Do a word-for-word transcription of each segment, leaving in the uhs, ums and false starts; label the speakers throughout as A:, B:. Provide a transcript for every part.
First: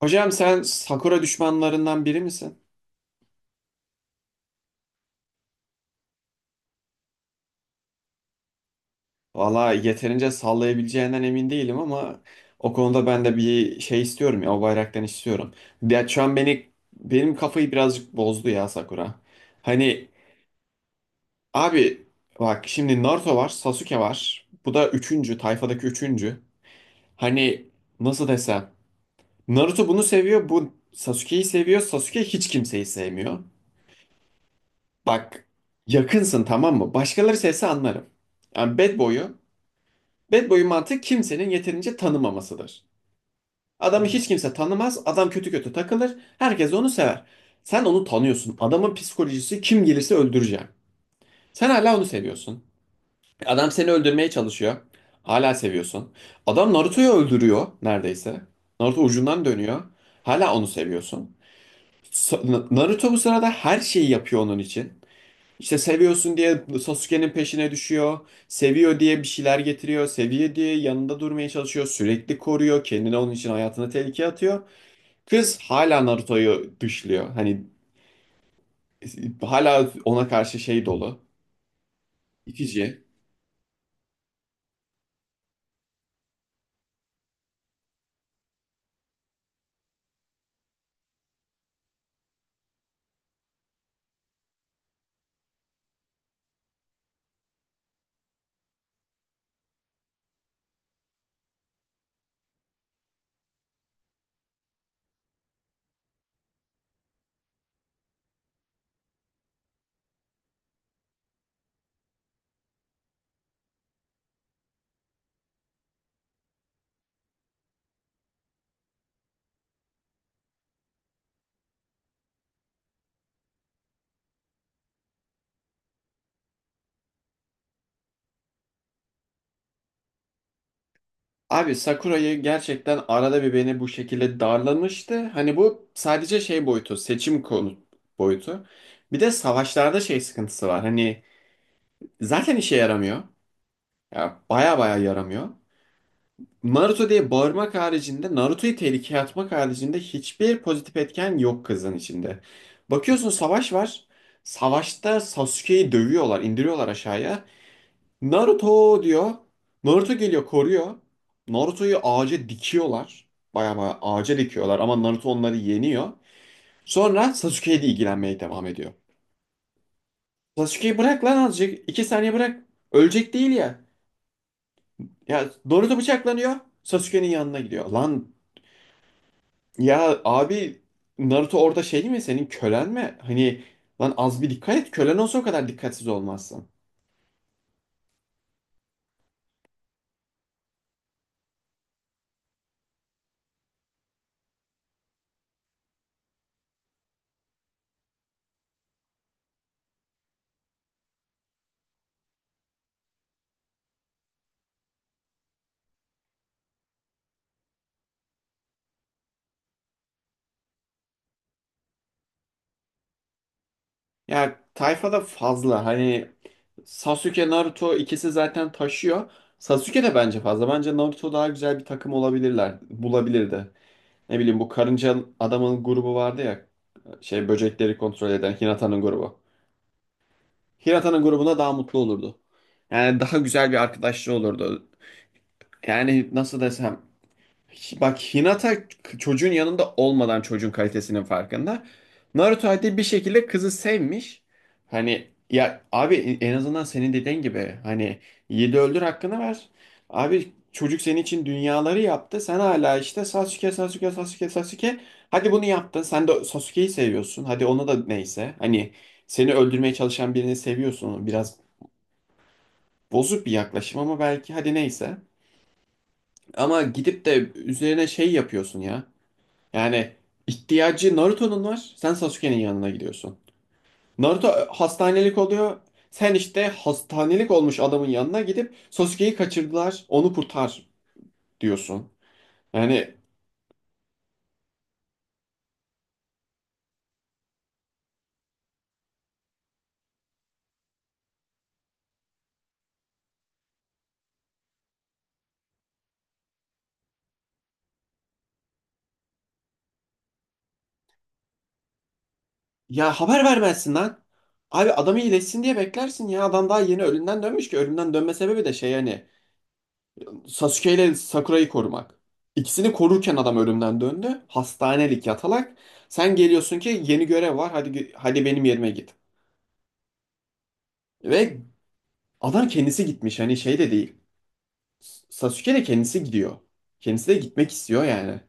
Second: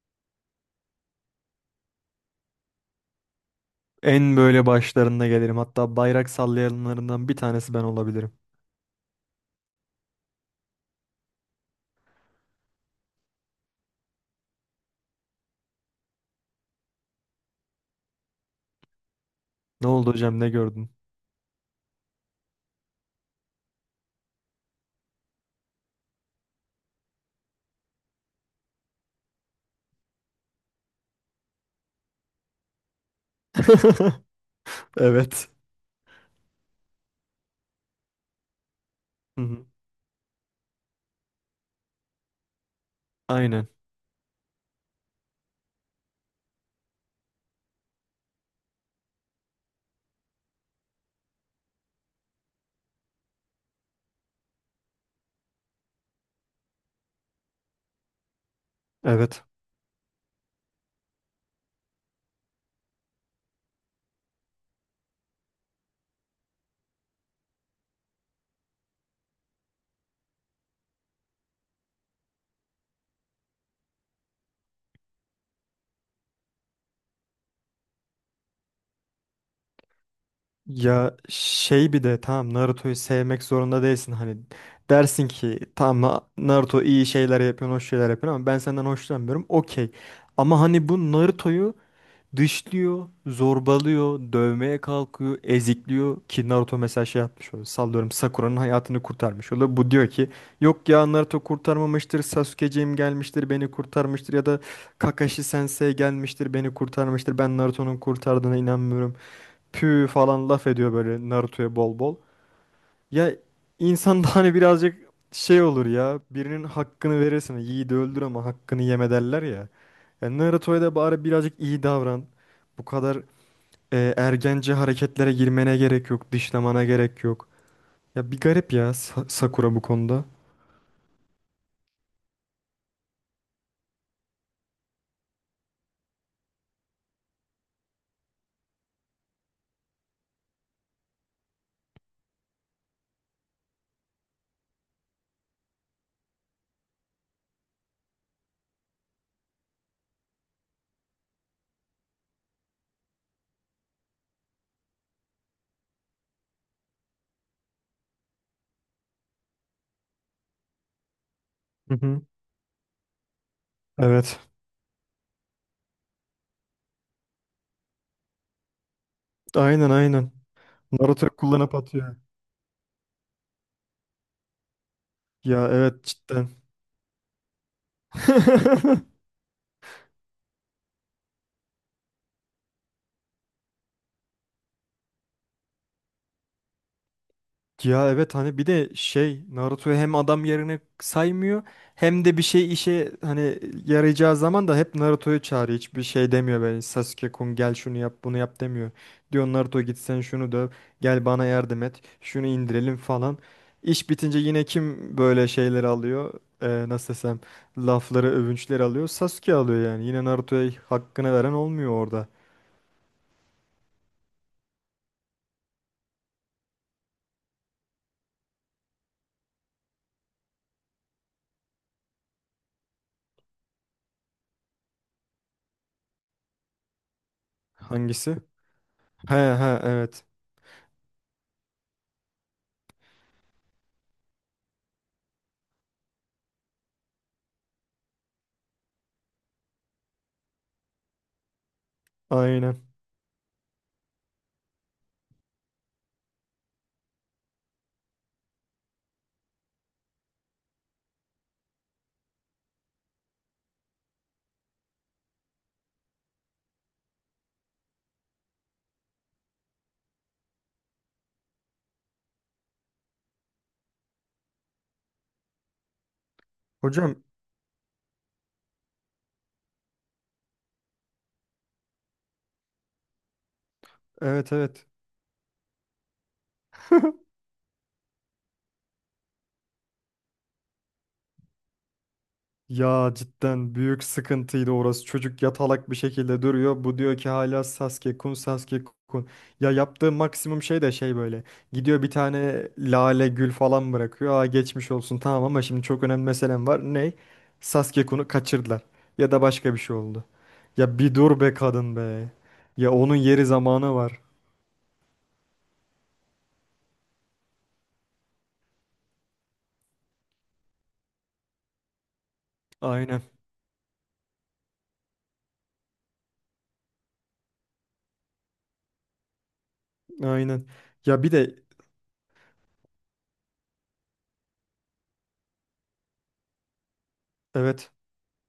A: Hocam sen Sakura düşmanlarından biri misin?
B: En böyle başlarında gelirim. Hatta bayrak sallayanlarından bir tanesi ben olabilirim.
A: Valla yeterince sallayabileceğinden emin değilim ama o konuda ben de bir şey istiyorum ya, o bayraktan istiyorum. Ya şu an beni benim kafayı birazcık bozdu ya Sakura.
B: Ne
A: Hani
B: oldu hocam, ne gördün?
A: abi, bak şimdi Naruto var, Sasuke var. Bu da üçüncü, tayfadaki üçüncü. Hani nasıl desem, Naruto bunu seviyor, bu Sasuke'yi seviyor. Sasuke hiç kimseyi sevmiyor. Bak,
B: Evet.
A: yakınsın tamam mı? Başkaları sevse anlarım. Yani Bad Boy'u,
B: Hı hı.
A: Bad boy'un mantığı kimsenin yeterince tanımamasıdır.
B: Aynen.
A: Adamı hiç kimse tanımaz, adam kötü kötü takılır, herkes onu sever. Sen onu tanıyorsun. Adamın psikolojisi kim gelirse öldüreceğim. Sen hala onu seviyorsun. Adam seni öldürmeye çalışıyor. Hala seviyorsun. Adam Naruto'yu öldürüyor neredeyse. Naruto ucundan
B: Evet.
A: dönüyor. Hala onu seviyorsun. Sa- Na- Naruto bu sırada her şeyi yapıyor onun için. İşte seviyorsun diye Sasuke'nin peşine düşüyor. Seviyor diye bir şeyler getiriyor. Seviyor diye yanında durmaya çalışıyor. Sürekli koruyor. Kendini onun için hayatını tehlikeye atıyor. Kız hala Naruto'yu dışlıyor. Hani e, hala ona karşı şey
B: Ya
A: dolu.
B: şey bir de tamam, Naruto'yu
A: İtici.
B: sevmek zorunda değilsin. Hani dersin ki tamam, Na- Naruto iyi şeyler yapıyor, hoş şeyler yapıyor ama ben senden hoşlanmıyorum. Okey. Ama hani bu Naruto'yu dışlıyor, zorbalıyor, dövmeye kalkıyor, ezikliyor ki Naruto mesela şey yapmış oluyor. Sallıyorum, Sakura'nın hayatını kurtarmış oluyor. Bu diyor ki yok ya, Naruto kurtarmamıştır, Sasuke'ciğim gelmiştir beni kurtarmıştır ya da Kakashi Sensei gelmiştir beni kurtarmıştır. Ben Naruto'nun kurtardığına inanmıyorum. Pü falan laf ediyor böyle Naruto'ya bol bol. Ya, insan da hani birazcık şey olur ya. Birinin hakkını verirsin. Yiğidi öldür ama hakkını yeme derler ya. Ya Naruto'ya da bari birazcık iyi davran. Bu kadar e, ergence hareketlere girmene gerek yok. Dışlamana gerek yok. Ya bir garip ya Sa- Sakura bu konuda.
A: Abi Sakura'yı gerçekten arada bir beni bu şekilde darlamıştı. Hani bu sadece şey boyutu, seçim konu boyutu. Bir de savaşlarda şey sıkıntısı var. Hani zaten işe yaramıyor. Ya baya baya yaramıyor. Naruto diye bağırmak haricinde, Naruto'yu tehlikeye atmak haricinde hiçbir pozitif etken yok kızın içinde. Bakıyorsun savaş var. Savaşta Sasuke'yi dövüyorlar, indiriyorlar aşağıya. Naruto diyor. Naruto geliyor, koruyor.
B: Hı
A: Naruto'yu
B: hı.
A: ağaca dikiyorlar. Baya baya ağaca
B: Evet.
A: dikiyorlar ama Naruto onları yeniyor. Sonra Sasuke'ye de ilgilenmeye devam ediyor.
B: Aynen, aynen.
A: Sasuke'yi bırak
B: Naruto
A: lan
B: kullanıp
A: azıcık. İki
B: atıyor.
A: saniye bırak. Ölecek değil ya. Ya
B: Ya
A: Naruto
B: evet, cidden.
A: bıçaklanıyor. Sasuke'nin yanına gidiyor. Lan, ya abi, Naruto orada şey değil mi, senin kölen mi? Hani lan az bir dikkat et, kölen olsa o kadar dikkatsiz olmazsın.
B: Ya evet, hani bir de şey, Naruto'yu hem adam yerine saymıyor hem de bir şey işe hani yarayacağı zaman da hep Naruto'yu çağırıyor. Hiçbir şey demiyor böyle, Sasuke-kun gel şunu yap bunu yap demiyor. Diyor Naruto git sen şunu döv, gel bana yardım et şunu indirelim falan. İş bitince yine kim böyle şeyleri alıyor? Ee, nasıl desem, lafları, övünçleri alıyor, Sasuke alıyor yani. Yine Naruto'ya hakkını veren olmuyor orada.
A: Ya tayfada fazla, hani Sasuke Naruto ikisi zaten taşıyor. Sasuke de bence fazla. Bence Naruto daha güzel bir takım olabilirler. Bulabilirdi. Ne bileyim, bu karınca adamın grubu vardı ya. Şey, böcekleri kontrol
B: Hangisi?
A: eden Hinata'nın
B: He
A: grubu.
B: he, evet,
A: Hinata'nın grubuna daha mutlu olurdu. Yani daha güzel bir arkadaşlığı olurdu. Yani nasıl desem, bak Hinata çocuğun yanında olmadan çocuğun kalitesinin farkında. Naruto
B: aynen.
A: hadi bir şekilde kızı sevmiş. Hani ya abi, e, en azından senin dediğin gibi hani yedi öldür hakkını ver. Abi çocuk senin için dünyaları yaptı. Sen hala işte Sasuke Sasuke Sasuke Sasuke. Hadi bunu yaptın. Sen de Sasuke'yi seviyorsun. Hadi ona da neyse. Hani seni öldürmeye çalışan birini seviyorsun. Biraz bozuk bir yaklaşım ama belki hadi neyse. Ama
B: Hocam,
A: gidip de üzerine şey yapıyorsun ya. Yani ihtiyacı Naruto'nun var. Sen Sasuke'nin yanına gidiyorsun. Naruto
B: evet
A: e,
B: evet.
A: hastanelik oluyor. Sen işte hastanelik olmuş adamın yanına gidip Sasuke'yi kaçırdılar, onu kurtar diyorsun.
B: Ya
A: Yani
B: cidden büyük sıkıntıydı orası. Çocuk yatalak bir şekilde duruyor. Bu diyor ki hala Sasuke kun, Sasuke kun. Ya yaptığı maksimum şey de şey böyle. Gidiyor bir tane lale gül falan bırakıyor. Aa, geçmiş olsun tamam ama şimdi çok önemli meselem var. Ney? Sasuke kun'u kaçırdılar. Ya da başka bir şey oldu. Ya bir dur be kadın be. Ya
A: ya
B: onun
A: haber
B: yeri
A: vermezsin
B: zamanı var.
A: lan. Abi adamı iyileşsin diye beklersin ya. Adam daha yeni ölümden dönmüş ki. Ölümden dönme sebebi de şey hani Sasuke ile Sakura'yı korumak. İkisini
B: Aynen,
A: korurken adam ölümden döndü. Hastanelik yatalak. Sen geliyorsun ki yeni görev var. Hadi hadi benim yerime git.
B: aynen. Ya bir
A: Ve
B: de
A: adam kendisi gitmiş hani, şey de değil. Sasuke de kendisi gidiyor. Kendisi de gitmek
B: evet.
A: istiyor yani.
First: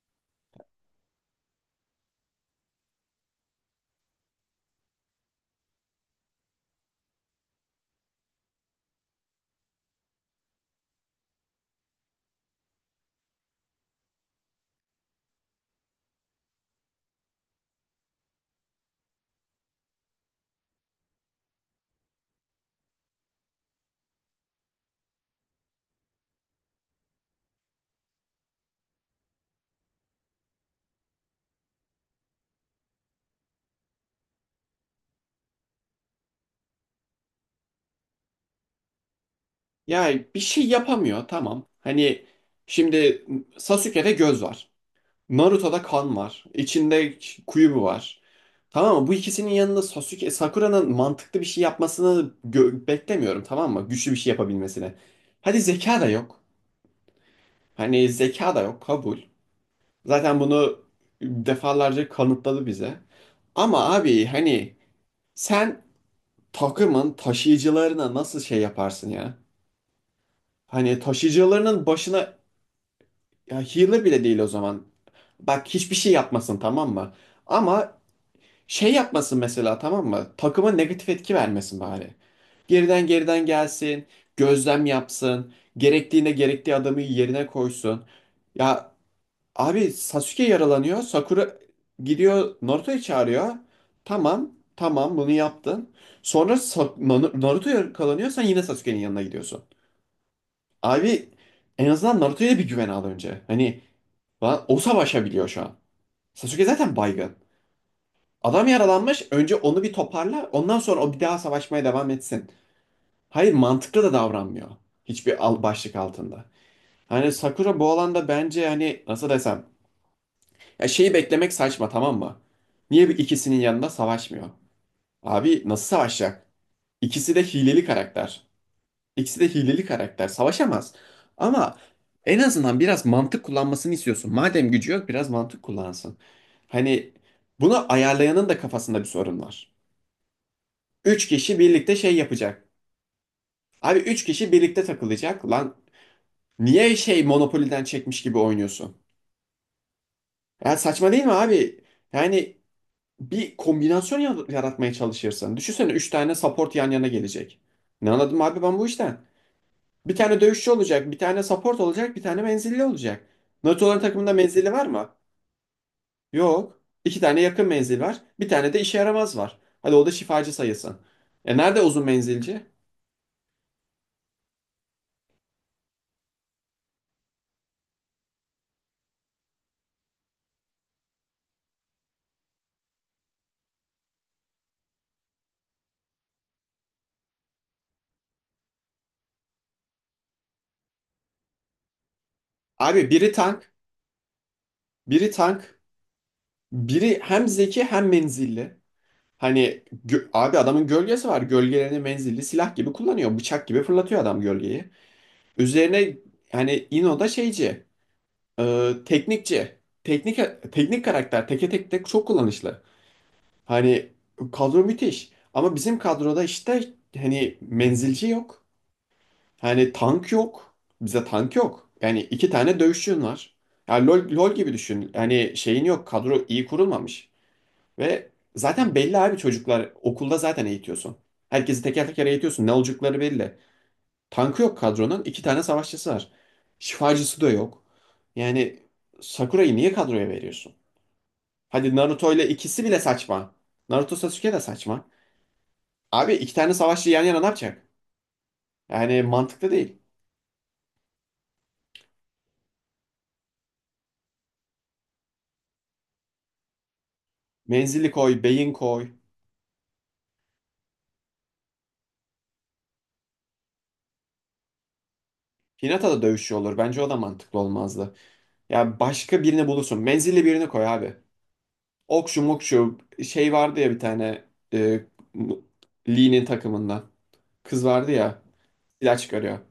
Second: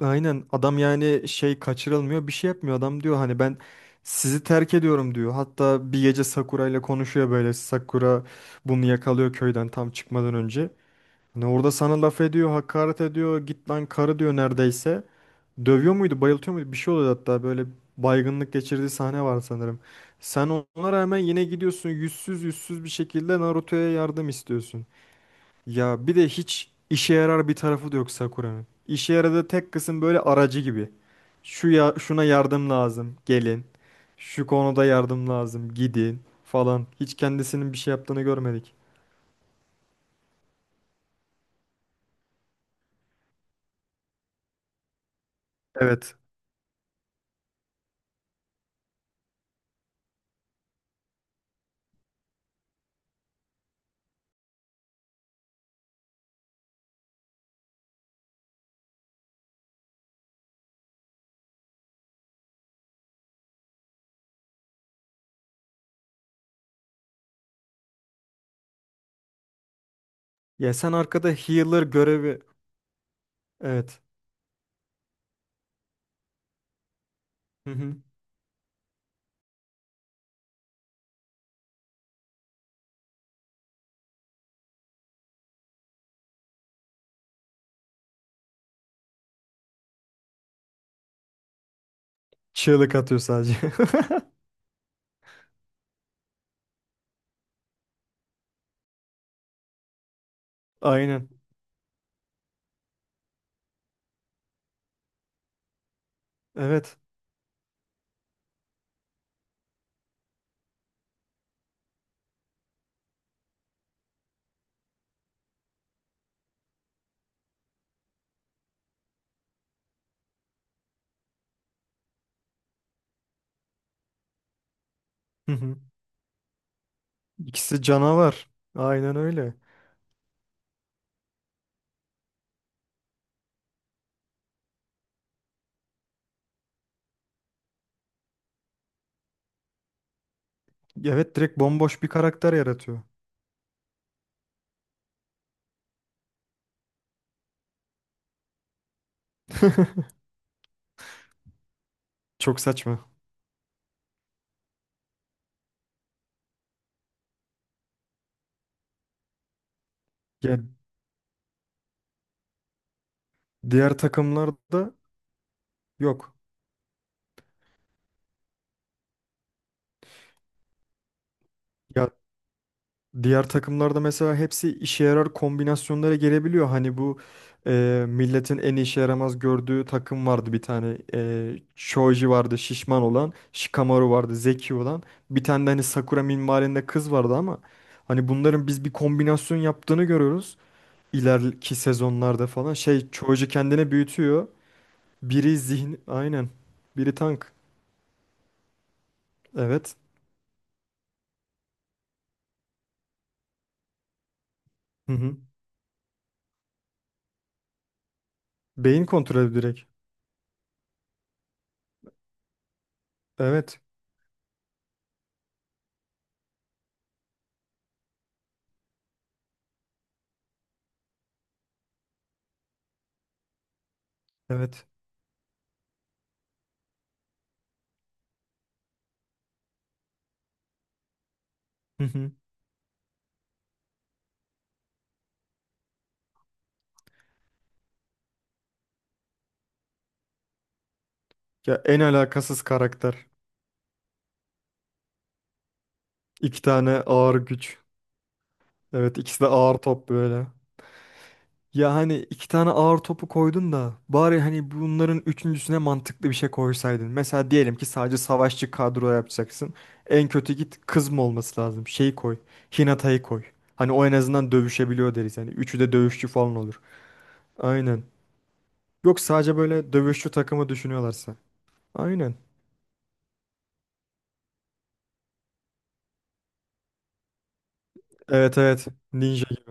B: Aynen, adam yani şey, kaçırılmıyor, bir şey yapmıyor adam, diyor hani ben sizi terk ediyorum diyor. Hatta bir gece Sakura ile konuşuyor böyle, Sakura bunu yakalıyor köyden tam çıkmadan önce. Hani orada sana laf ediyor, hakaret ediyor, git lan karı diyor neredeyse. Dövüyor muydu, bayıltıyor muydu, bir şey oluyor hatta böyle, baygınlık geçirdiği sahne var sanırım. Sen ona rağmen yine gidiyorsun yüzsüz yüzsüz bir şekilde Naruto'ya yardım istiyorsun. Ya bir de hiç işe yarar bir tarafı da yok Sakura'nın. İşe yaradığı tek kısım böyle aracı gibi. Şu ya, şuna yardım lazım, gelin. Şu konuda yardım lazım, gidin falan. Hiç kendisinin bir şey yaptığını görmedik.
A: Yani bir şey yapamıyor tamam. Hani şimdi Sasuke'de göz var. Naruto'da
B: Evet.
A: kan var. İçinde kuyubu var. Tamam mı? Bu ikisinin yanında Sasuke, Sakura'nın mantıklı bir şey yapmasını gö- beklemiyorum tamam mı? Güçlü bir şey yapabilmesini. Hadi zeka da yok. Hani zeka da yok, kabul. Zaten bunu defalarca kanıtladı bize. Ama abi hani sen takımın taşıyıcılarına nasıl şey yaparsın ya?
B: Ya sen
A: Hani
B: arkada healer
A: taşıyıcılarının başına,
B: görevi.
A: ya
B: Evet.
A: healer bile değil o zaman. Bak hiçbir şey yapmasın tamam mı?
B: Hı hı.
A: Ama şey yapmasın mesela tamam mı? Takıma negatif etki vermesin bari. Geriden geriden gelsin, gözlem yapsın, gerektiğinde gerektiği adamı yerine koysun. Ya abi Sasuke yaralanıyor. Sakura gidiyor
B: Çığlık
A: Naruto'yu
B: atıyor
A: çağırıyor.
B: sadece.
A: Tamam, tamam bunu yaptın. Sonra Sa- Na- Naruto yakalanıyor. Sen yine Sasuke'nin yanına gidiyorsun.
B: Aynen.
A: Abi en azından Naruto'ya bir güven al önce. Hani lan o savaşabiliyor şu an. Sasuke zaten
B: Evet.
A: baygın. Adam yaralanmış. Önce onu bir toparla. Ondan sonra o bir daha savaşmaya devam etsin. Hayır mantıklı da davranmıyor. Hiçbir al başlık altında. Hani Sakura bu alanda bence hani nasıl desem, ya şeyi beklemek saçma tamam mı? Niye bir ikisinin yanında savaşmıyor?
B: Hı
A: Abi
B: hı.
A: nasıl savaşacak? İkisi de
B: İkisi
A: hileli karakter.
B: canavar. Aynen
A: İkisi de
B: öyle.
A: hileli karakter. Savaşamaz. Ama en azından biraz mantık kullanmasını istiyorsun. Madem gücü yok biraz mantık kullansın. Hani bunu ayarlayanın da kafasında bir sorun var. Üç
B: Evet,
A: kişi
B: direkt
A: birlikte
B: bomboş bir
A: şey
B: karakter
A: yapacak.
B: yaratıyor.
A: Abi üç kişi birlikte takılacak. Lan niye şey Monopoly'den çekmiş gibi oynuyorsun? Ya saçma değil mi abi? Yani
B: Çok saçma.
A: bir kombinasyon ya- yaratmaya çalışırsın. Düşünsene üç tane support yan yana gelecek. Ne anladım abi ben bu işten? Bir tane
B: Ya
A: dövüşçü olacak, bir tane support olacak, bir tane menzilli olacak.
B: diğer
A: Naruto'ların takımında menzilli var
B: takımlarda
A: mı?
B: yok.
A: Yok. İki tane yakın menzil var. Bir tane de işe yaramaz var. Hadi o da şifacı sayılsın. E nerede uzun
B: Ya
A: menzilci?
B: diğer takımlarda mesela hepsi işe yarar kombinasyonlara gelebiliyor. Hani bu e, milletin en işe yaramaz gördüğü takım vardı bir tane. E, Shoji vardı şişman olan. Shikamaru vardı zeki olan. Bir tane de hani Sakura minvalinde kız vardı ama hani bunların biz bir kombinasyon yaptığını görüyoruz. İleriki sezonlarda falan. Şey,
A: Abi biri
B: Shoji
A: tank,
B: kendini büyütüyor.
A: biri
B: Biri
A: tank,
B: zihin, aynen. Biri
A: biri hem
B: tank.
A: zeki hem menzilli. Hani
B: Evet.
A: gö- abi adamın gölgesi var. Gölgelerini menzilli silah gibi kullanıyor. Bıçak gibi fırlatıyor adam gölgeyi.
B: Hı hı.
A: Üzerine hani İno da şeyci, e,
B: Beyin kontrolü
A: teknikçi,
B: direkt.
A: teknik teknik karakter teke tek tek çok kullanışlı.
B: Evet.
A: Hani kadro müthiş ama bizim kadroda işte hani menzilci yok. Hani tank yok. Bize tank yok. Yani iki tane dövüşçün var. Yani LoL, LoL gibi
B: Evet.
A: düşün. Yani şeyin yok. Kadro iyi kurulmamış. Ve zaten belli abi, çocuklar okulda zaten eğitiyorsun. Herkesi teker teker eğitiyorsun. Ne olacakları belli. Tankı yok kadronun. İki tane savaşçısı var. Şifacısı da yok. Yani Sakura'yı niye kadroya veriyorsun?
B: Ya
A: Hadi
B: en
A: Naruto ile
B: alakasız
A: ikisi bile
B: karakter.
A: saçma. Naruto Sasuke de saçma. Abi iki
B: İki
A: tane
B: tane
A: savaşçı yan
B: ağır
A: yana ne
B: güç.
A: yapacak?
B: Evet,
A: Yani
B: ikisi de
A: mantıklı
B: ağır
A: değil.
B: top böyle. Ya hani iki tane ağır topu koydun da bari hani bunların üçüncüsüne mantıklı bir şey koysaydın. Mesela diyelim ki
A: Menzili
B: sadece
A: koy,
B: savaşçı
A: beyin koy.
B: kadro yapacaksın. En kötü git, kız mı olması lazım? Şeyi koy. Hinata'yı koy. Hani o en azından dövüşebiliyor deriz. Hani üçü de
A: Hinata da
B: dövüşçü falan
A: dövüşüyor olur.
B: olur.
A: Bence o da mantıklı
B: Aynen.
A: olmazdı. Ya
B: Yok,
A: başka
B: sadece
A: birini
B: böyle
A: bulursun.
B: dövüşçü
A: Menzilli birini
B: takımı
A: koy abi.
B: düşünüyorlarsa. Aynen.
A: Okşu mokşu şey vardı ya bir tane, e, Lee'nin takımında. Kız vardı ya.
B: Evet evet.
A: Silah
B: Ninja
A: çıkarıyor.
B: gibi.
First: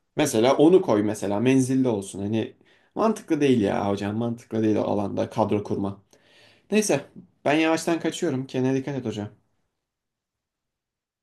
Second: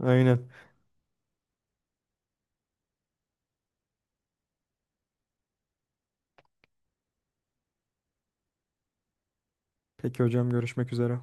B: Aynen.
A: Mesela onu koy, mesela menzilde olsun. Hani mantıklı değil ya hocam, mantıklı değil o alanda kadro kurma. Neyse, ben yavaştan kaçıyorum. Kendine dikkat et hocam.
B: Peki hocam, görüşmek üzere.